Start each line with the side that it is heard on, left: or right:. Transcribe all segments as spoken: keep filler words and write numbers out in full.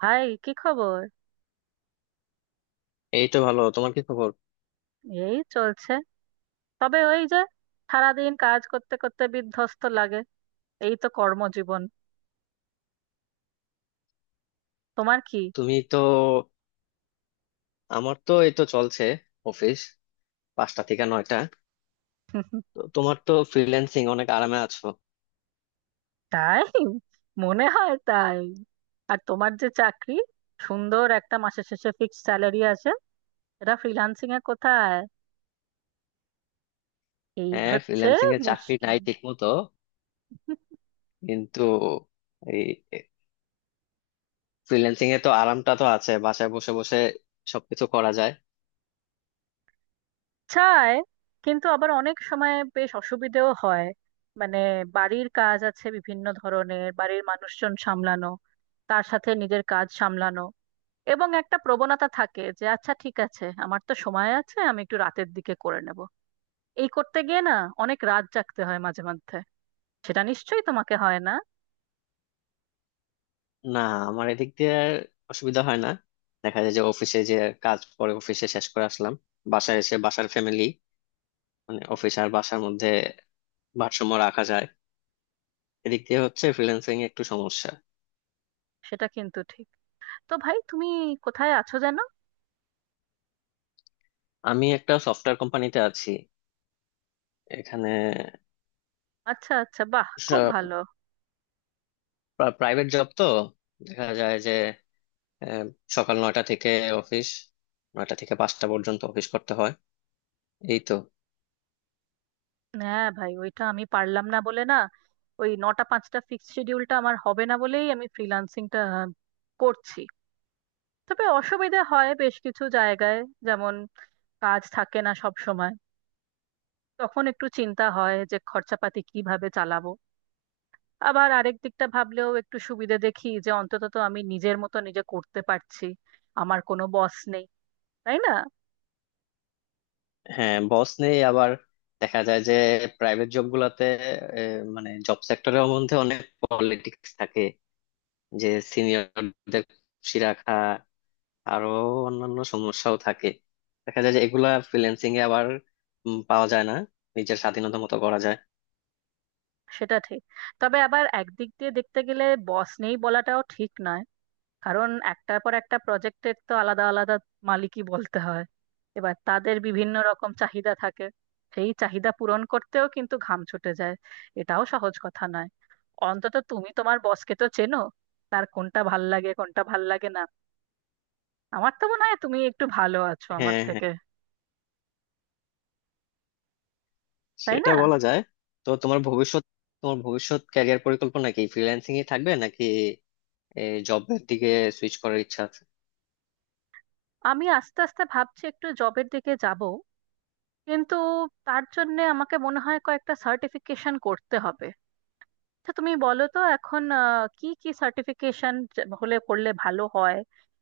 right: ভাই কি খবর?
left: এই তো ভালো। তোমার কি খবর?
right: এই চলছে, তবে ওই যে সারাদিন কাজ করতে করতে বিধ্বস্ত লাগে। এই তো কর্মজীবন। তোমার কি?
left: তুমি তো আমার তো এই তো চলছে, অফিস পাঁচটা থেকে নয়টা। তো তোমার তো ফ্রিল্যান্সিং, অনেক আরামে আছো।
right: তাই? মনে হয় তাই। আর তোমার যে চাকরি, সুন্দর একটা মাসের শেষে ফিক্সড স্যালারি আসে, এটা ফ্রিল্যান্সিং এ কোথায়? এই
left: হ্যাঁ,
right: হচ্ছে
left: ফ্রিল্যান্সিং এর চাকরি
right: মুশকিল।
left: নাই ঠিক মতো কিন্তু। এই ফ্রিল্যান্সিং এ তো আরামটা তো আছে, বাসায় বসে বসে সবকিছু করা যায়।
right: চায়, কিন্তু আবার অনেক সময় বেশ অসুবিধেও হয়। মানে, বাড়ির কাজ আছে, বিভিন্ন ধরনের বাড়ির মানুষজন সামলানো, তার সাথে নিজের কাজ সামলানো, এবং একটা প্রবণতা থাকে যে আচ্ছা ঠিক আছে আমার তো সময় আছে আমি একটু রাতের দিকে করে নেব। এই করতে গিয়ে না অনেক রাত জাগতে হয় মাঝে মধ্যে। সেটা নিশ্চয়ই তোমাকে হয় না।
left: না, আমার এদিক দিয়ে আর অসুবিধা হয় না। দেখা যায় যে অফিসে যে কাজ পরে, অফিসে শেষ করে আসলাম, বাসায় এসে বাসার ফ্যামিলি, মানে অফিস আর বাসার মধ্যে ভারসাম্য রাখা যায়। এদিক দিয়ে হচ্ছে ফ্রিল্যান্সিং একটু সমস্যা।
right: সেটা কিন্তু ঠিক। তো ভাই তুমি কোথায় আছো যেন?
left: আমি একটা সফটওয়্যার কোম্পানিতে আছি এখানে।
right: আচ্ছা আচ্ছা, বাহ, খুব ভালো।
left: প্রাইভেট জব তো, দেখা যায় যে আহ, সকাল নয়টা থেকে অফিস, নয়টা থেকে পাঁচটা পর্যন্ত অফিস করতে হয়, এই তো।
right: হ্যাঁ ভাই, ওইটা আমি পারলাম না বলে না, ওই নটা পাঁচটা ফিক্সড শিডিউলটা আমার হবে না বলেই আমি ফ্রিল্যান্সিংটা করছি। তবে অসুবিধা হয় বেশ কিছু জায়গায়। যেমন কাজ থাকে না সব সময়, তখন একটু চিন্তা হয় যে খরচাপাতি কিভাবে চালাবো। আবার আরেক দিকটা ভাবলেও একটু সুবিধে দেখি যে অন্তত তো আমি নিজের মতো নিজে করতে পারছি, আমার কোনো বস নেই, তাই না?
left: হ্যাঁ, বস নেই আবার, দেখা যায় যে প্রাইভেট জব গুলাতে আহ, মানে জব সেক্টরের মধ্যে অনেক পলিটিক্স থাকে, যে সিনিয়রদের খুশি রাখা, আরো অন্যান্য সমস্যাও থাকে। দেখা যায় যে এগুলা ফ্রিল্যান্সিং এ আবার উম, পাওয়া যায় না, নিজের স্বাধীনতা মতো করা যায়।
right: সেটা ঠিক, তবে আবার একদিক দিয়ে দেখতে গেলে বস নেই বলাটাও ঠিক নয়। কারণ একটার পর একটা প্রজেক্টের তো আলাদা আলাদা মালিকই বলতে হয়। এবার তাদের বিভিন্ন রকম চাহিদা থাকে, সেই চাহিদা পূরণ করতেও কিন্তু ঘাম ছুটে যায়। এটাও সহজ কথা নয়। অন্তত তুমি তোমার বসকে তো চেনো, তার কোনটা ভাল লাগে কোনটা ভাল লাগে না। আমার তো মনে হয় তুমি একটু ভালো আছো আমার
left: হ্যাঁ, হ্যাঁ,
right: থেকে, তাই
left: সেটা
right: না?
left: বলা যায়। তো তোমার ভবিষ্যৎ তোমার ভবিষ্যৎ ক্যারিয়ার পরিকল্পনা কি? ফ্রিল্যান্সিং এ থাকবে, নাকি জবের দিকে সুইচ করার ইচ্ছা আছে?
right: আমি আস্তে আস্তে ভাবছি একটু জবের দিকে যাব, কিন্তু তার জন্য আমাকে মনে হয় কয়েকটা সার্টিফিকেশন করতে হবে। আচ্ছা তুমি বলো তো এখন আহ, কি কি সার্টিফিকেশন হলে করলে ভালো হয়,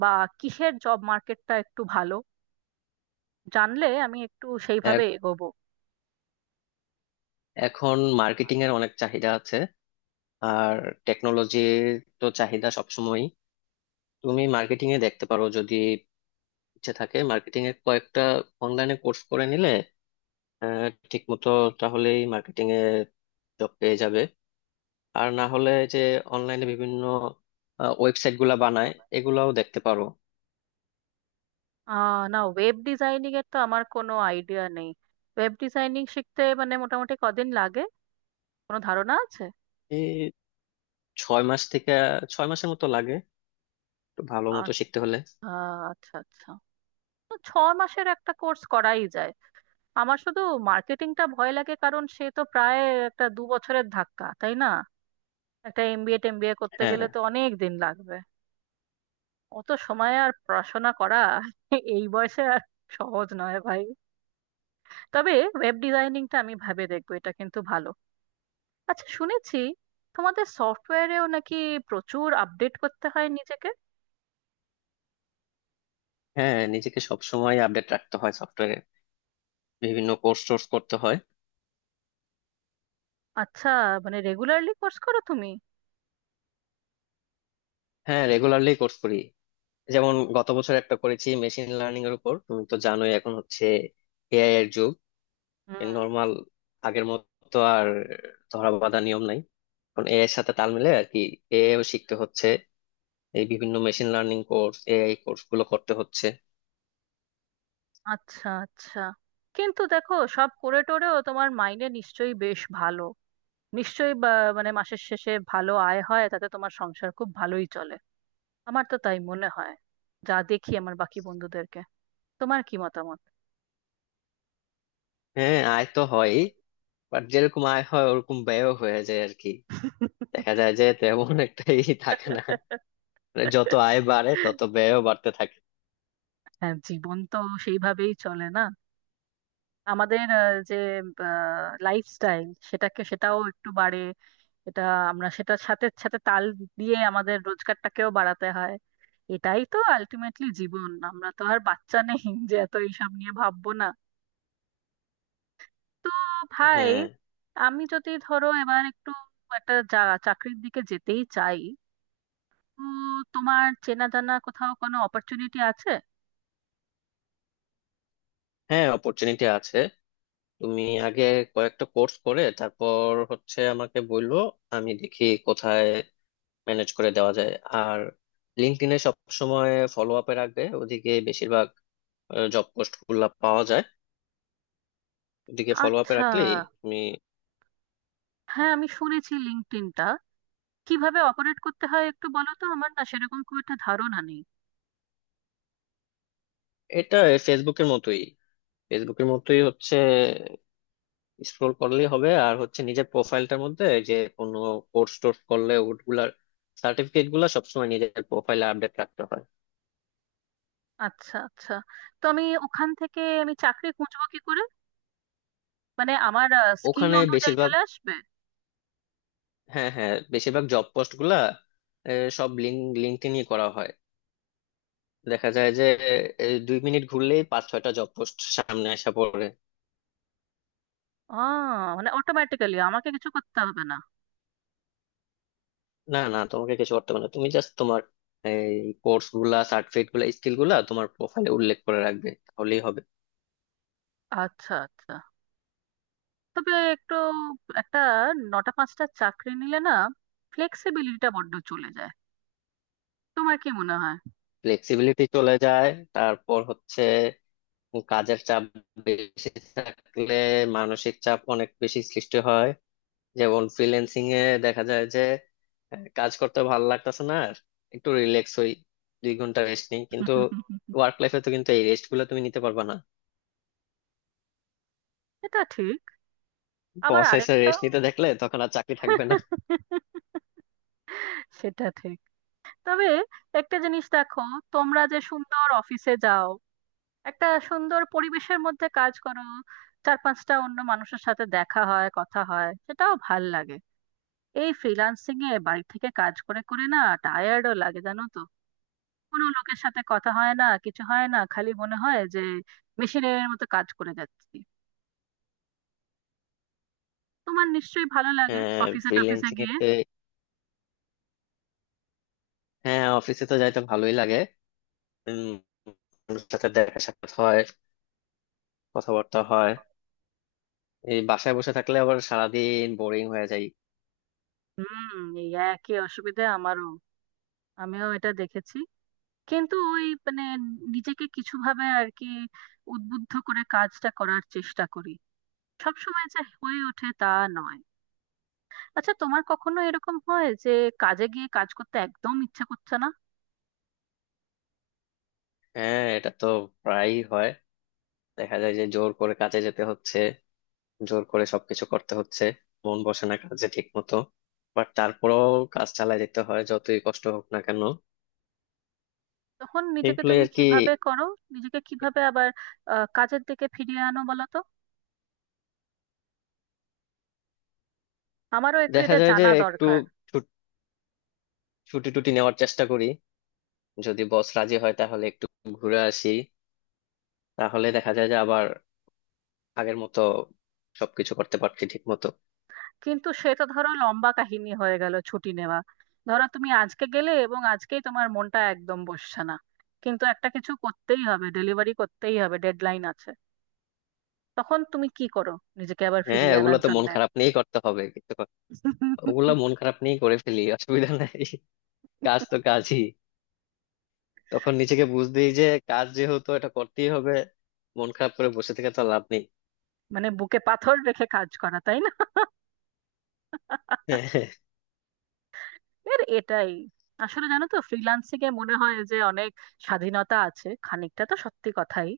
right: বা কিসের জব মার্কেটটা একটু ভালো, জানলে আমি একটু
left: এ-
right: সেইভাবে এগোবো।
left: এখন মার্কেটিং এর অনেক চাহিদা আছে, আর টেকনোলজির তো চাহিদা সবসময়ই। তুমি মার্কেটিং এ দেখতে পারো, যদি ইচ্ছে থাকে মার্কেটিং এর কয়েকটা অনলাইনে কোর্স করে নিলে আহ, ঠিক মতো, তাহলেই মার্কেটিং এ জব পেয়ে যাবে। আর না হলে যে অনলাইনে বিভিন্ন ওয়েবসাইট গুলা বানায়, এগুলাও দেখতে পারো।
right: আহ না, ওয়েব ডিজাইনিং এর তো আমার কোনো আইডিয়া নেই। ওয়েব ডিজাইনিং শিখতে মানে মোটামুটি কদিন লাগে, কোনো ধারণা আছে?
left: ছয় মাস থেকে ছয় মাসের মতো লাগে একটু ভালো
right: আ-
left: মতো শিখতে হলে।
right: আ- আচ্ছা আচ্ছা, তো ছ মাসের একটা কোর্স করাই যায়। আমার শুধু মার্কেটিংটা ভয় লাগে, কারণ সে তো প্রায় একটা দু বছরের ধাক্কা, তাই না? একটা এমবিএ টেমবিএ করতে
left: হ্যাঁ,
right: গেলে তো অনেক দিন লাগবে। অত সময় আর পড়াশোনা করা এই বয়সে আর সহজ নয় ভাই। তবে ওয়েব ডিজাইনিংটা আমি ভাবে দেখবো, এটা কিন্তু ভালো। আচ্ছা, শুনেছি তোমাদের সফটওয়্যারেও নাকি প্রচুর আপডেট করতে হয় নিজেকে।
left: হ্যাঁ, নিজেকে সব সময় আপডেট রাখতে হয় সফটওয়্যারে, বিভিন্ন কোর্স টোর্স করতে হয়।
right: আচ্ছা, মানে রেগুলারলি কোর্স করো তুমি?
left: হ্যাঁ, রেগুলারলি কোর্স করি। যেমন গত বছর একটা করেছি মেশিন লার্নিং এর উপর। তুমি তো জানোই, এখন হচ্ছে এআই এর যুগ।
right: হুম।
left: নর্মাল আগের মতো আর ধরা বাঁধা নিয়ম নাই, এখন এআই এর সাথে তাল মিলে আর কি, এআই ও শিখতে হচ্ছে। এই বিভিন্ন machine learning course, AI course গুলো করতে হচ্ছে।
right: আচ্ছা আচ্ছা, কিন্তু দেখো সব করে টোরেও তোমার মাইনে নিশ্চয়ই বেশ ভালো। নিশ্চয়ই বা- মানে মাসের শেষে ভালো আয় হয়, তাতে তোমার সংসার খুব ভালোই চলে, আমার তো তাই মনে হয়, যা দেখি আমার বাকি বন্ধুদেরকে। তোমার কি মতামত?
left: হ্যাঁ, আয় তো হয়, বাট যেরকম আয় হয় ওরকম ব্যয়ও হয়ে যায় আর কি। দেখা যায় যে তেমন একটা ই থাকে না, মানে যত আয় বাড়ে তত ব্যয়ও বাড়তে থাকে।
right: হ্যাঁ, জীবন তো সেইভাবেই চলে না। আমাদের আহ, যে লাইফস্টাইল, সেটাকে সেটাও একটু বাড়ে, এটা। আমরা সেটার সাথে সাথে তাল দিয়ে আমাদের রোজগারটাকেও বাড়াতে হয়। এটাই তো আলটিমেটলি জীবন, আমরা তো আর বাচ্চা নেই যে এত এইসব নিয়ে ভাববো না। তো ভাই,
left: হ্যাঁ,
right: আমি যদি ধরো এবার একটু একটা চা- চাকরির দিকে যেতেই চাই, তো তোমার চেনা জানা কোথাও কোনো অপরচুনিটি আছে?
left: হ্যাঁ, অপরচুনিটি আছে। তুমি আগে কয়েকটা কোর্স করে তারপর হচ্ছে আমাকে বললো, আমি দেখি কোথায় ম্যানেজ করে দেওয়া যায়। আর লিঙ্কডইনে সব সময় ফলো আপে রাখবে, ওদিকে বেশিরভাগ জব পোস্ট গুলা পাওয়া যায়। ওদিকে ফলো আপে
right: আচ্ছা।
left: রাখলেই তুমি।
right: হ্যাঁ আমি শুনেছি লিঙ্কডইনটা কিভাবে অপারেট করতে হয় একটু বলো তো, আমার না সেরকম খুব একটা ধারণা নেই।
left: এটা ফেসবুকের মতোই। ফেসবুকের মতোই হচ্ছে স্ক্রোল করলেই হবে, আর হচ্ছে নিজের প্রোফাইলটার মধ্যে এই যে কোনো কোর্স টোর্স করলে ওগুলার সার্টিফিকেট গুলা সবসময় নিজের প্রোফাইলে আপডেট রাখতে হয়।
right: আচ্ছা আচ্ছা, তো আমি ওখান থেকে আমি চাকরি খুঁজবো কি করে? মানে আমার স্কিল
left: ওখানে
right: অনুযায়ী
left: বেশিরভাগ
right: চলে আসবে?
left: হ্যাঁ, হ্যাঁ, বেশিরভাগ জব পোস্ট গুলা এ, সব লিঙ্ক লিঙ্কডইনই করা হয়। দেখা যায় যে এ, দুই মিনিট ঘুরলেই পাঁচ ছয়টা জব পোস্ট সামনে আসা পড়ে।
right: আহ, মানে অটোমেটিক্যালি, আমাকে কিছু করতে হবে না?
left: না না, তোমাকে কিছু করতে হবে না, তুমি জাস্ট তোমার এই কোর্স গুলা, সার্টিফিকেট গুলা, স্কিল গুলা তোমার প্রোফাইলে উল্লেখ করে রাখবে, তাহলেই হবে।
right: আচ্ছা আচ্ছা, তবে একটু একটা নটা পাঁচটা চাকরি নিলে না, ফ্লেক্সিবিলিটিটা বড্ড চলে যায়, তোমার কি মনে হয়?
left: ফ্লেক্সিবিলিটি চলে যায়, তারপর হচ্ছে কাজের চাপ বেশি থাকলে মানসিক চাপ অনেক বেশি সৃষ্টি হয়। যেমন ফ্রিল্যান্সিং এ দেখা যায় যে আহ, কাজ করতে ভালো লাগতেছে না আর, একটু রিল্যাক্স হই, দুই ঘন্টা রেস্ট নিই, কিন্তু ওয়ার্ক লাইফে তো কিন্তু এই রেস্ট গুলো তুমি নিতে পারবে না।
right: এটা ঠিক। আবার
left: বস এসে
right: আরেকটা।
left: রেস্ট নিতে দেখলে তখন আর চাকরি থাকবে না।
right: সেটা ঠিক। তবে একটা জিনিস দেখো, তোমরা যে সুন্দর অফিসে যাও, একটা সুন্দর পরিবেশের মধ্যে কাজ করো, চার পাঁচটা অন্য মানুষের সাথে দেখা হয়, কথা হয়, সেটাও ভাল লাগে। এই ফ্রিল্যান্সিং এ বাড়ি থেকে কাজ করে করে না টায়ার্ডও লাগে, জানো তো, কোনো লোকের সাথে কথা হয় না, কিছু হয় না, খালি মনে হয় যে মেশিনের মতো কাজ করে যাচ্ছি। তোমার নিশ্চয়ই ভালো লাগে
left: হ্যাঁ,
right: অফিসে টফিসে
left: ফ্রিল্যান্সিং
right: গিয়ে।
left: এতে। হ্যাঁ, অফিসে তো যাইতে ভালোই লাগে, উম, মানুষের সাথে দেখা সাক্ষাৎ হয়, কথাবার্তা হয়। এই বাসায় বসে থাকলে আবার সারাদিন বোরিং হয়ে যায়।
right: হুম, এই একই অসুবিধা আমারও, আমিও এটা দেখেছি। কিন্তু ওই মানে নিজেকে কিছু ভাবে আর কি উদ্বুদ্ধ করে কাজটা করার চেষ্টা করি, সব সময় যে হয়ে ওঠে তা নয়। আচ্ছা তোমার কখনো এরকম হয় যে কাজে গিয়ে কাজ করতে একদম ইচ্ছা করছে না?
left: হ্যাঁ, এটা তো প্রায়ই হয়। দেখা যায় যে জোর করে কাজে যেতে হচ্ছে, জোর করে সবকিছু করতে হচ্ছে, মন বসে না কাজে ঠিক মতো, বাট তারপরেও কাজ চালিয়ে যেতে হয় যতই কষ্ট হোক না কেন।
right: তখন নিজেকে
left: এইগুলোই
right: তুমি
left: আর কি।
right: কিভাবে করো? নিজেকে কিভাবে আবার আহ, কাজের দিকে ফিরিয়ে আনো বলো তো, আমারও একটু
left: দেখা
right: এটা
left: যায় যে
right: জানা
left: একটু
right: দরকার।
left: ছুট- ছুটি টুটি নেওয়ার চেষ্টা করি, যদি বস রাজি হয় তাহলে একটু ঘুরে আসি, তাহলে দেখা যায় যে আবার আগের মতো সবকিছু করতে পারছি ঠিক মতো।
right: কিন্তু সেটা ধরো লম্বা কাহিনী হয়ে গেল ছুটি নেওয়া। ধরো তুমি আজকে গেলে এবং আজকেই তোমার মনটা একদম বসছে না, কিন্তু একটা কিছু করতেই হবে, ডেলিভারি করতেই হবে, ডেডলাইন আছে, তখন তুমি কি করো নিজেকে আবার
left: হ্যাঁ,
right: ফিরিয়ে
left: ওগুলো
right: আনার
left: তো মন
right: জন্য?
left: খারাপ নিয়েই করতে হবে কিন্তু। ওগুলো মন খারাপ নিয়েই করে ফেলি, অসুবিধা নাই। কাজ তো কাজই। তখন নিজেকে বুঝ দিই যে কাজ যেহেতু এটা করতেই হবে, মন খারাপ করে বসে থেকে তো লাভ নেই।
right: মানে বুকে পাথর রেখে কাজ করা, তাই না? এর এটাই আসলে, জানো তো, ফ্রিল্যান্সিং এ মনে হয় যে অনেক স্বাধীনতা আছে, খানিকটা তো সত্যি কথাই,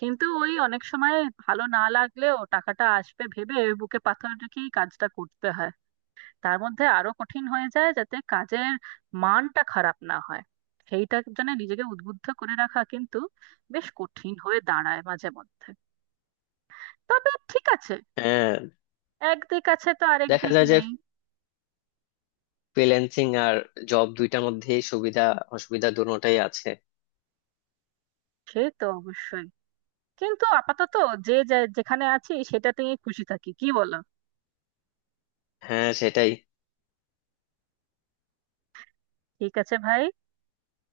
right: কিন্তু ওই অনেক সময় ভালো না লাগলেও টাকাটা আসবে ভেবে বুকে পাথর রেখেই কাজটা করতে হয়। তার মধ্যে আরো কঠিন হয়ে যায় যাতে কাজের মানটা খারাপ না হয়, সেইটা জন্য নিজেকে উদ্বুদ্ধ করে রাখা কিন্তু বেশ কঠিন হয়ে দাঁড়ায় মাঝে মধ্যে। তবে ঠিক আছে,
left: হ্যাঁ।
right: এক দিক আছে তো আরেক
left: দেখা
right: দিক
left: যায় যে
right: নেই।
left: ফ্রিল্যান্সিং আর জব, দুইটার মধ্যে সুবিধা অসুবিধা দুটোটাই আছে।
right: সে তো অবশ্যই। কিন্তু আপাতত যে যে- যেখানে আছি সেটাতেই খুশি থাকি, কি বলো?
left: হ্যাঁ, সেটাই।
right: ঠিক আছে ভাই,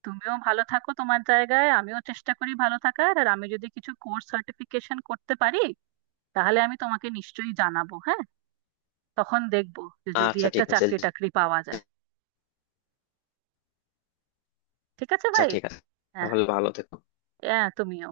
right: তুমিও ভালো থাকো তোমার জায়গায়, আমিও চেষ্টা করি ভালো থাকার, আর আমি যদি কিছু কোর্স সার্টিফিকেশন করতে পারি তাহলে আমি তোমাকে নিশ্চয়ই জানাবো, হ্যাঁ, তখন দেখবো যে যদি
left: আচ্ছা,
right: একটা
left: ঠিক আছে।
right: চাকরি টাকরি পাওয়া যায়। ঠিক আছে
left: আচ্ছা,
right: ভাই।
left: ঠিক আছে।
right: হ্যাঁ
left: তাহলে ভালো থেকো।
right: হ্যাঁ তুমিও।